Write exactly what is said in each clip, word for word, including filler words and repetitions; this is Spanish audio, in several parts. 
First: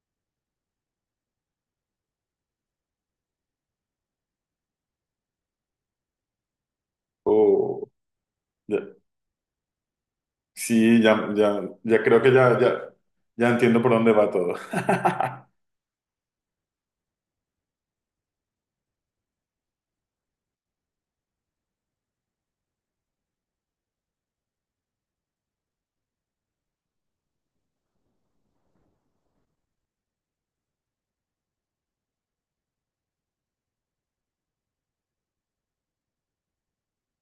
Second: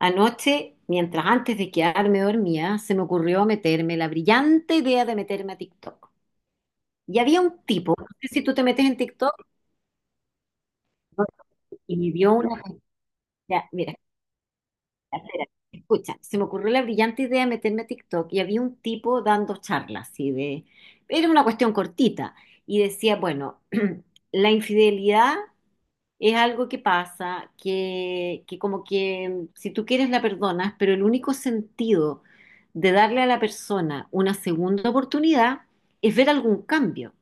Anoche, mientras antes de quedarme dormía, se me ocurrió meterme la brillante idea de meterme a TikTok. Y había un Oh, tipo, no sé si tú te metes ya- en TikTok, Sí, ya, ya, y ya me creo que dio ya, una... ya, ya ya, entiendo por mira, dónde va todo. espera, escucha, se me ocurrió la brillante idea de meterme a TikTok y había un tipo dando charlas. así de... Era una cuestión cortita y decía, bueno, la infidelidad es algo que pasa, que, que como que si tú quieres la perdonas, pero el único sentido de darle a la persona una segunda oportunidad es ver algún cambio,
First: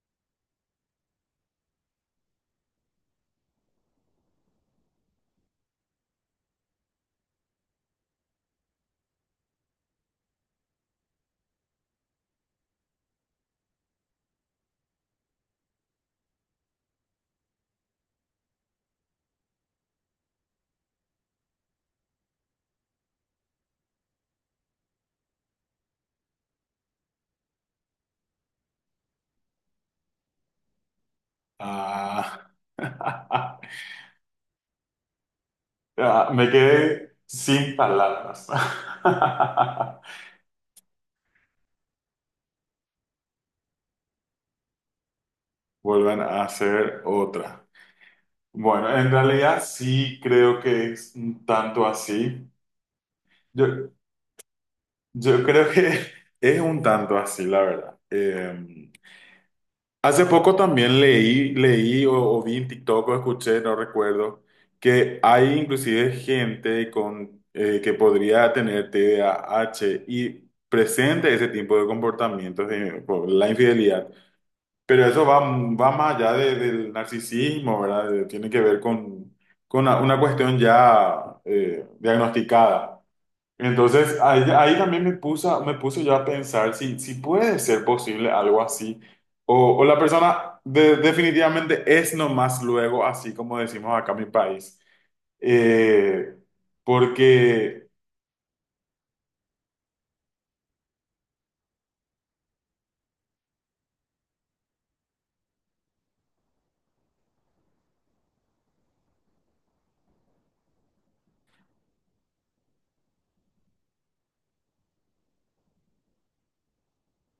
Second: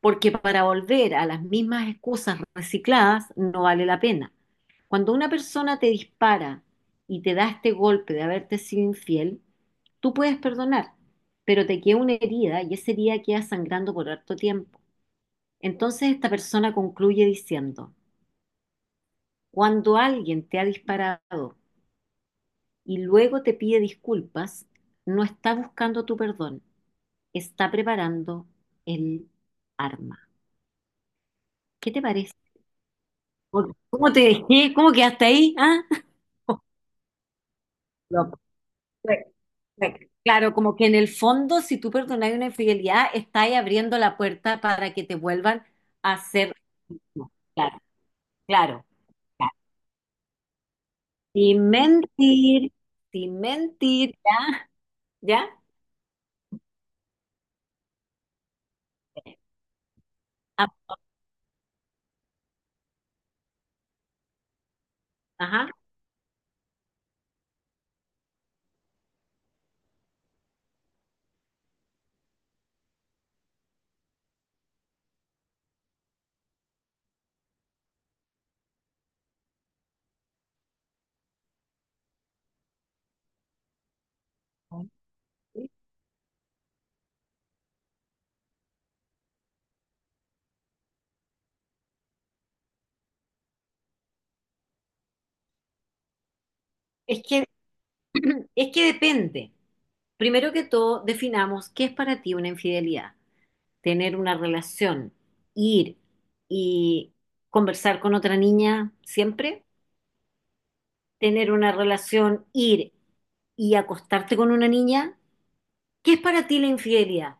porque para volver a las mismas excusas recicladas no vale la pena. Cuando una persona te dispara y te da este golpe de haberte sido infiel, tú puedes perdonar, pero te queda una herida y esa herida queda sangrando por harto tiempo. Entonces esta persona concluye diciendo, cuando alguien te ha disparado y luego te pide disculpas, no está buscando tu perdón, está preparando el arma. ¿Qué te parece? Ah, ¿Cómo cómo te dejé? ¿Cómo quedaste ahí? ¿Ah? ah, me quedé sin No, palabras. pues, pues, claro, como que en el fondo, si tú perdonas una infidelidad, está abriendo la puerta para que te vuelvan a Vuelvan a hacer lo hacer mismo. otra. Claro, claro, Bueno, en claro. realidad sí creo que es un Sin tanto así. mentir, sin Yo, mentir, yo ¿ya? creo que es un tanto así, la verdad. Eh, Hace poco Ah, también leí, leí o, o vi en TikTok o escuché, no recuerdo, que hay ajá. inclusive gente con, eh, que podría tener T D A H y presente ese tipo de comportamientos eh, por la infidelidad. Pero eso va, va más allá de- del narcisismo, ¿verdad? De- Tiene que ver con, con una, una cuestión ya eh, diagnosticada. Entonces, ahí, ahí también me puso, me puso yo a pensar si, si puede ser posible algo así, o, o la persona de- definitivamente es nomás luego, así como decimos acá en mi país. Eh, Es que porque, es que depende. Primero que todo, definamos qué es para ti una infidelidad. Tener una relación, ir y conversar con otra niña siempre. Tener una relación, ir y acostarte con una niña. ¿Qué es para ti la infidelidad?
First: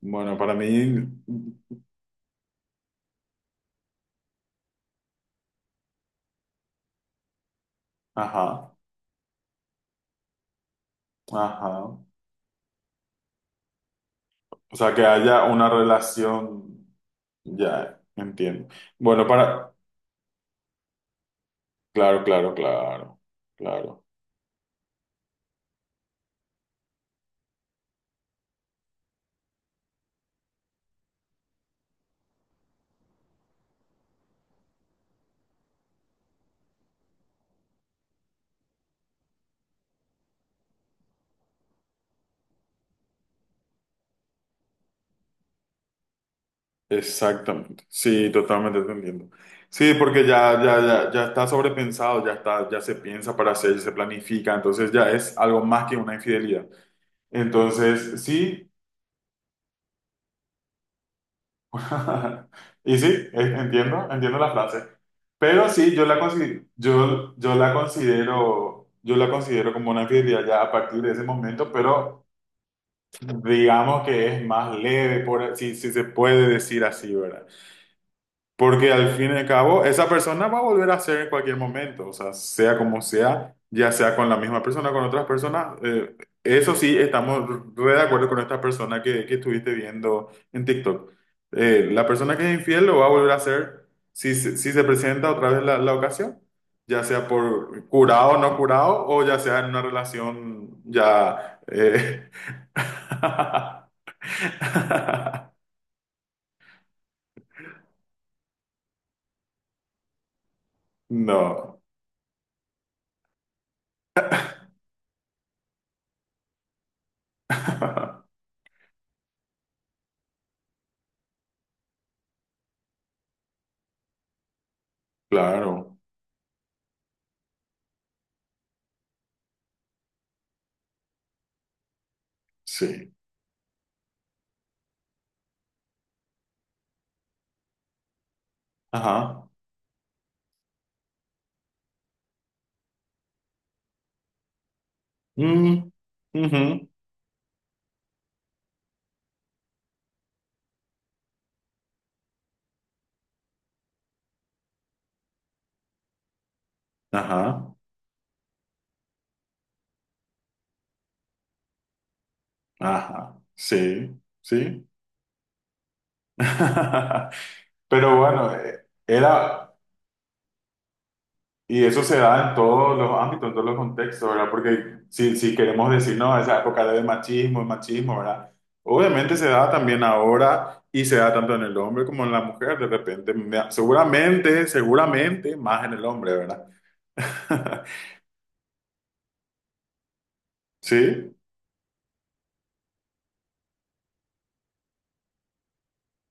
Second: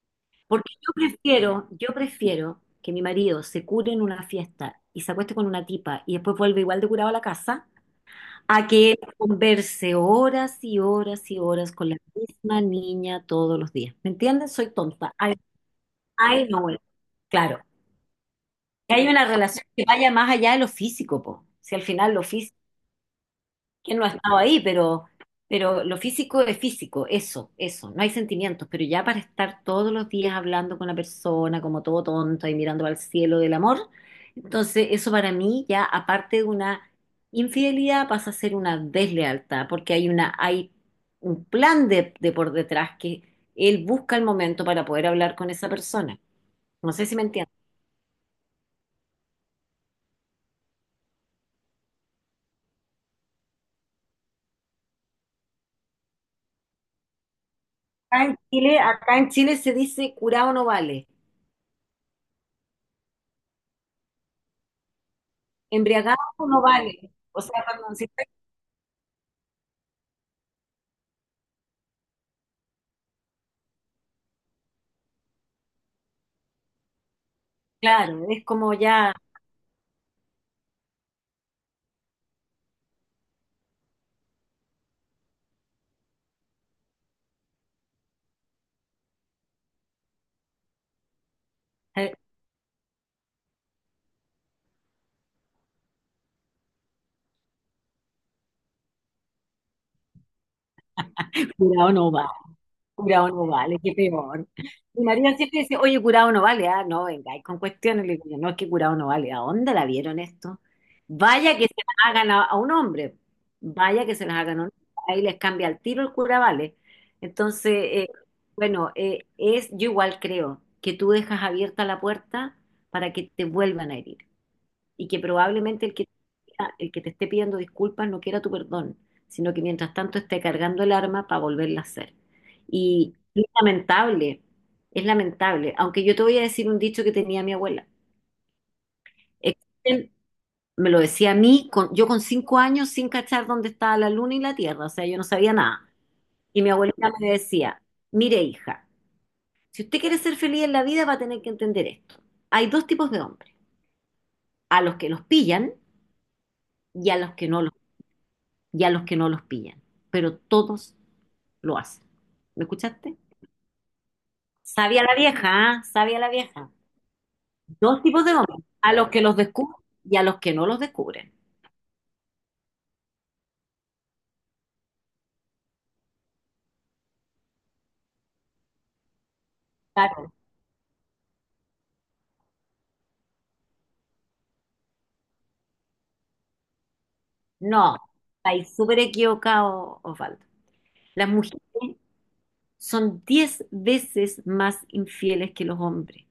bueno, para Porque yo mí, prefiero, yo prefiero que mi marido se cure en una fiesta y se acueste con una tipa y después vuelve igual de curado a la casa a ajá, que converse horas y horas y horas con la ajá. misma niña todos los días. ¿Me entiendes? Soy O sea, que tonta. Ay, haya una ay, no, bueno, relación, claro. ya, entiendo. Que hay una Bueno, relación para, que vaya más allá de lo físico, po. Si al final lo claro, claro, físico claro, ¿Quién claro. no ha estado ahí? Pero, pero lo físico es físico, eso, eso, no hay sentimientos, pero ya para estar todos los días hablando con la persona como todo tonto y mirando al cielo del amor, entonces eso para mí ya aparte de una infidelidad pasa a ser una deslealtad, porque hay una, hay un plan de, de por detrás que él busca el momento para poder hablar con esa persona. No sé si me entiendes. Exactamente, sí, totalmente entendiendo. Sí, porque ya, ya, ya, ya está sobrepensado, ya está, ya se piensa para hacer, ya se planifica, entonces ya es algo más que una infidelidad. Entonces, Acá en sí, Chile, acá en Chile se dice curado no vale, y sí, eh, entiendo, entiendo la frase. Pero sí, yo embriagado la no consi- vale. yo, O yo sea, la cuando, si considero, yo la considero como una infidelidad ya a partir de ese momento, pero digamos que es más leve, por, si, si se puede decir así, ¿verdad? claro, es como Porque al ya, fin y al cabo, esa persona va a volver a ser en cualquier momento, o sea, sea como sea, ya sea con la misma persona, con otras personas. eh, eso sí, estamos re de acuerdo con esta persona que, que estuviste viendo en TikTok. Eh, la eh, persona que es infiel lo va a volver a hacer si, se- si se presenta otra vez la, la ocasión, ya sea por curado o no curado, o ya sea en una relación ya... curado no eh, va, curado no vale, qué peor. Mi marido siempre dice, oye, curado no vale, ah, no, venga, y con cuestiones, le digo, yo, no, es que curado no vale, ¿a dónde la vieron esto? Vaya que se No. las hagan a, a un hombre, vaya que se las hagan a un hombre, ahí les cambia el tiro el cura vale. Entonces, eh, bueno, eh, es, yo igual creo que tú dejas abierta la puerta para que te vuelvan a herir, y que probablemente el Claro, que, el que te esté pidiendo disculpas no quiera tu perdón, sino que mientras tanto esté cargando el arma para volverla a hacer. sí. Y es lamentable, es lamentable, aunque yo te voy a decir un dicho que tenía mi abuela. Ajá. Existen- me lo decía a mí, con- yo con cinco años sin cachar dónde estaba la luna y la tierra, o sea, yo no sabía Mm, nada. Y mi ujú. abuelita me decía, mire hija, si usted quiere ser feliz en la vida va a tener que entender esto. Hay dos tipos de hombres, a los que los pillan y a los que no Ajá. los y a los que no los pillan, pero todos lo hacen. ¿Me escuchaste? Ajá. Sí, sí. Sabia la vieja, ¿ah? Sabia la vieja. Dos Pero tipos de bueno, hombres, eh, a los que los era, descubren y a los que no los descubren. y eso se da en todos los ámbitos, en todos los contextos, ¿verdad? Porque si, si queremos decir, no, esa época era de machismo, el machismo, ¿verdad? Obviamente se da también Claro, ahora y se da tanto en el hombre como en la mujer, de repente, Me- seguramente, seguramente más en el hombre, ¿verdad? no, estáis súper equivocado, Osvaldo. Las Sí, mujeres son diez veces más infieles que los hombres,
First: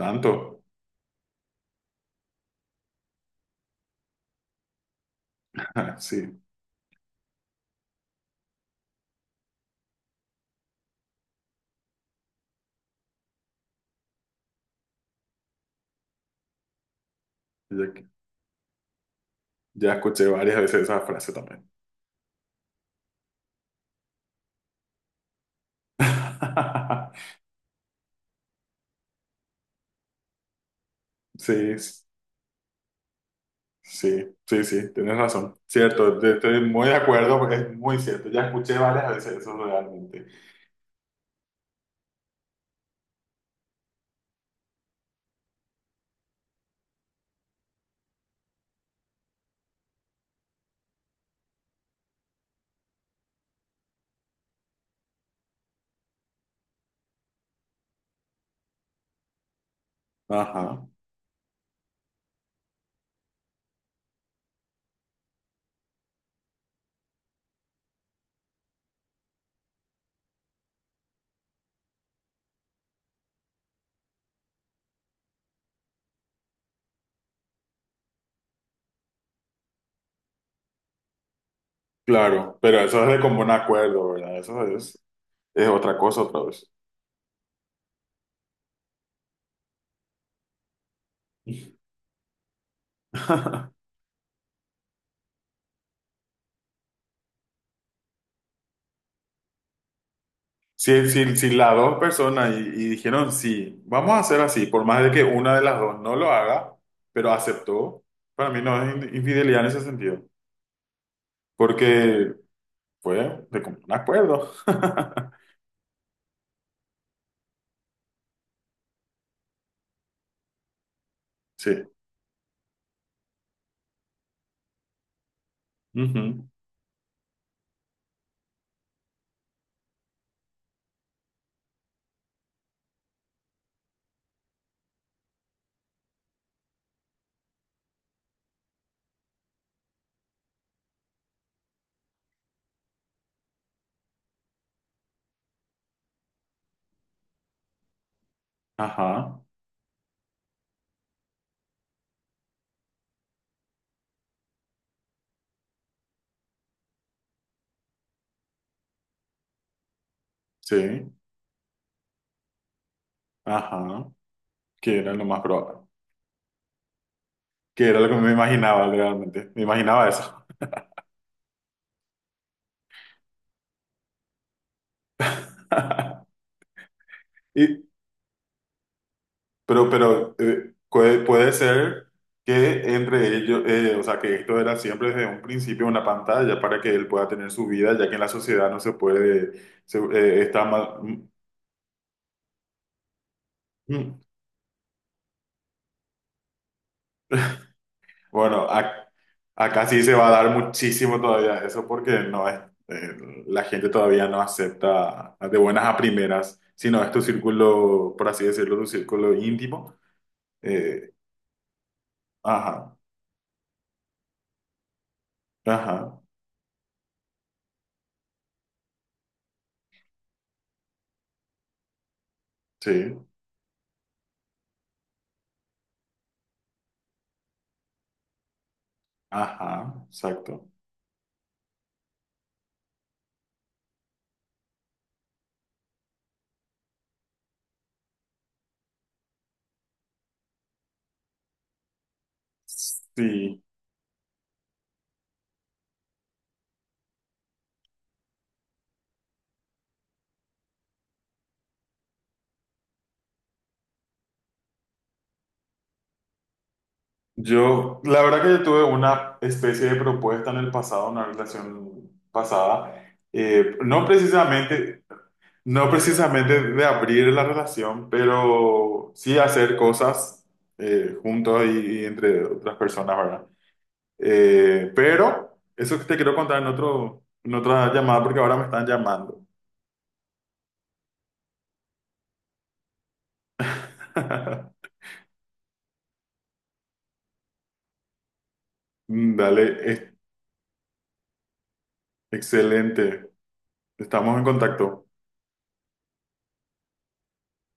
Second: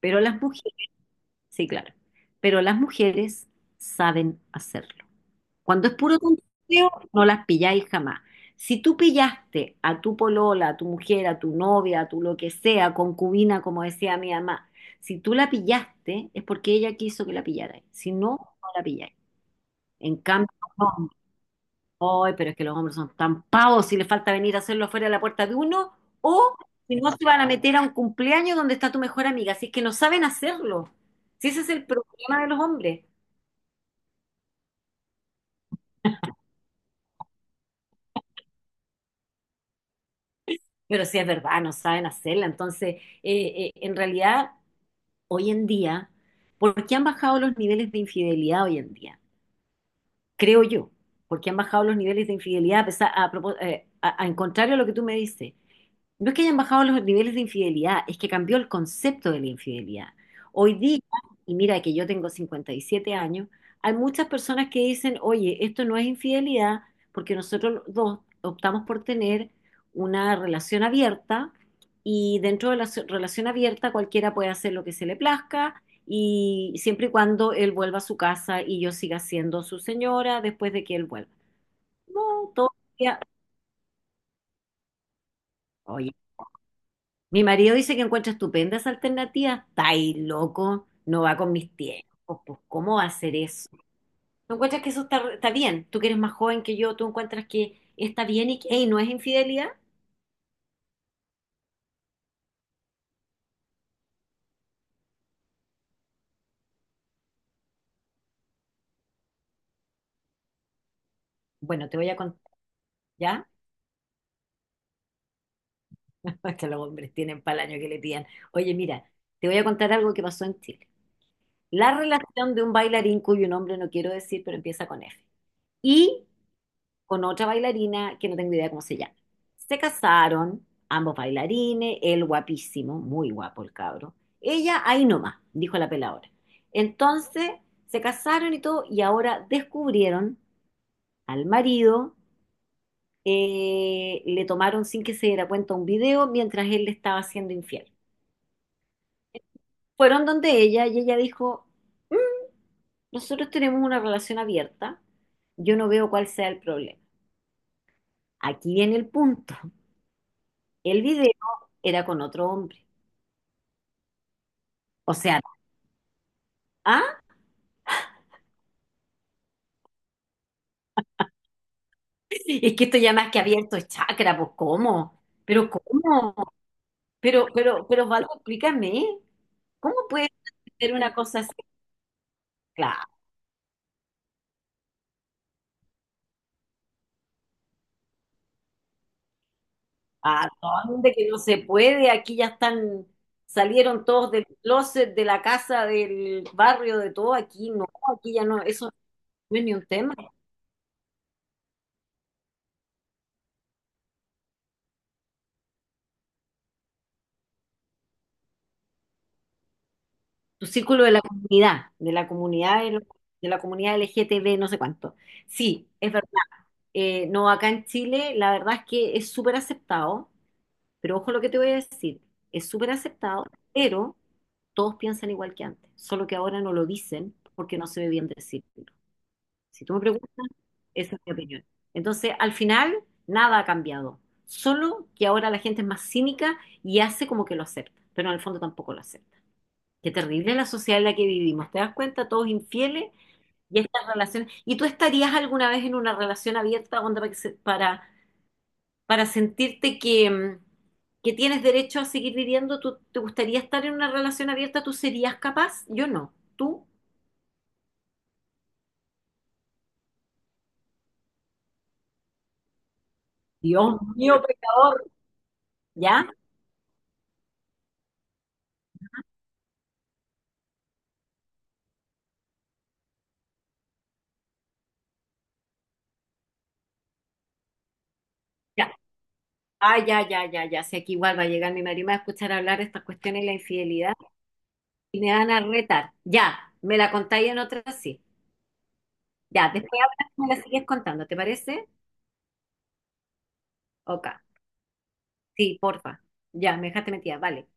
pero las mujeres, sí, claro, pero las mujeres saben hacerlo. Cuando es puro Sí. tonteo, no las pilláis jamás. Si tú pillaste a tu polola, a tu mujer, a tu novia, a tu lo que sea, concubina, como decía mi mamá, si tú la pillaste, es porque ella quiso que la pillarais. Si no, no la pilláis. Ya En escuché cambio, varias veces los esa hombres, frase también. "Ay, pero es que los hombres son tan pavos, si les falta venir a hacerlo fuera de la puerta de uno, o si no se van a meter a un cumpleaños donde está tu mejor amiga, si es que no saben hacerlo. Si ese es Sí, el sí, problema de los hombres, sí, sí, tienes razón. Cierto, te- estoy muy de acuerdo, es muy cierto. Ya escuché varias veces eso realmente. pero sí es verdad, no saben hacerla. Entonces, eh, eh, en realidad, hoy en día, ¿por qué han bajado los niveles de infidelidad hoy en día? Creo yo. ¿Por qué han bajado los niveles de infidelidad? A pesar- a, propós- eh, a- a- en contrario a lo que tú me dices, no es que hayan bajado los niveles de infidelidad, es que cambió el concepto de la infidelidad. Hoy Ajá, día, y mira que yo tengo cincuenta y siete años, hay muchas personas que dicen, oye, esto no es infidelidad porque nosotros los dos optamos por tener una relación abierta y dentro de la so- relación abierta cualquiera puede hacer lo que se le plazca y siempre y cuando él vuelva a su casa y yo siga siendo su señora después de que él vuelva. No, claro, todo... pero eso es de común acuerdo, ¿verdad? Eso es, es otra cosa otra vez. mi marido dice que encuentra estupendas alternativas. Está ahí, loco, no va con mis tiempos. Pues, ¿cómo va a ser eso? ¿Tú encuentras que eso está, está bien? Tú que eres más joven que yo, ¿tú encuentras que está bien y que "Ey, no es infidelidad? Si, si, si las dos personas y, y dijeron, sí, vamos a hacer así, por más de que una de las dos no lo haga, pero aceptó, para mí no es in- infidelidad en ese sentido. Bueno, te voy a Porque contar, fue ¿ya? de común acuerdo. Es que los hombres tienen para el año que le pidan. Oye, mira, te voy a contar algo que pasó en Chile. Sí. La relación de un bailarín cuyo nombre no quiero decir, pero empieza con F. Y Ujú. con otra bailarina que no tengo idea cómo se llama. Se casaron, ambos bailarines, él guapísimo, muy guapo el cabro. Ella ahí nomás, dijo la peladora. Entonces se casaron y todo, y ahora descubrieron al marido, eh, le tomaron sin que se diera cuenta un video mientras él le estaba siendo infiel. Ajá. Fueron donde ella y ella dijo, nosotros tenemos una relación abierta, yo no veo cuál sea el problema. Aquí viene el punto. El Sí. video era con otro hombre. Ajá. Que era O lo sea, más probable. ¿ah? Que era lo que me imaginaba realmente. Me imaginaba eso. Es que esto ya más que abierto es chakra, pues ¿cómo? Pero ¿cómo? Pero, Y, pero, pero Osvaldo, explícame, pero, ¿cómo puedes pero eh, hacer una puede, cosa así? puede ser que Claro, entre ellos, eh, o sea, que esto era siempre desde un principio una pantalla para que él pueda tener su vida, ya que en la sociedad no se puede, se- eh, ¿a está dónde mal. que no se puede? Aquí ya están, salieron Mm, todos del closet, de la casa, del barrio, de todo, aquí no, aquí ya no, bueno, eso ac- no es ni un acá sí se tema. va a dar muchísimo todavía eso porque no es, eh, la gente todavía no acepta de buenas a primeras, sino no es tu círculo, por así decirlo, tu círculo íntimo. Tu círculo de Eh, la comunidad, de la comunidad, de, ajá, lo- de la comunidad L G T B, no sé cuánto. Sí, es ajá, verdad. Eh, no, acá en Chile la verdad es que es súper aceptado. Pero ojo lo que te voy a decir, es súper sí, aceptado, pero todos piensan igual que antes, solo que ahora no lo dicen porque no se ve bien decirlo. Si tú me ajá, preguntas, exacto. esa es mi opinión. Entonces, al final, nada ha cambiado, solo que ahora la gente es más cínica y hace como que lo acepta, pero en el fondo tampoco lo acepta. Qué terrible la sociedad en la que vivimos, ¿te das cuenta? Todos infieles Sí, y estas relaciones. ¿Y tú estarías alguna vez en una relación abierta onda, para que se- para para sentirte que, mm, que tienes derecho a seguir viviendo? ¿Tú te gustaría estar en una relación abierta? ¿Tú serías capaz? Yo no. ¿Tú? yo, la verdad que yo tuve una especie de propuesta en el pasado, una relación pasada, eh, Dios no mío, precisamente pecador. No ¿Ya? precisamente de abrir la relación, pero sí hacer cosas eh, juntos y, y entre otras personas, ¿verdad? Eh, pero eso que te quiero contar en otro, en otra llamada porque ahora me están Ya. llamando. Ah, ya, ya, ya, ya. Sé que igual va a llegar mi marido y me va a escuchar hablar de estas cuestiones de la infidelidad y me van a retar. Ya, me la contáis en otra sí. Mm, dale, Ya, después es- hablas y me la sigues contando, ¿te parece? excelente. Ok. Estamos en contacto. Sí, porfa. Ya, me dejaste metida. Vale.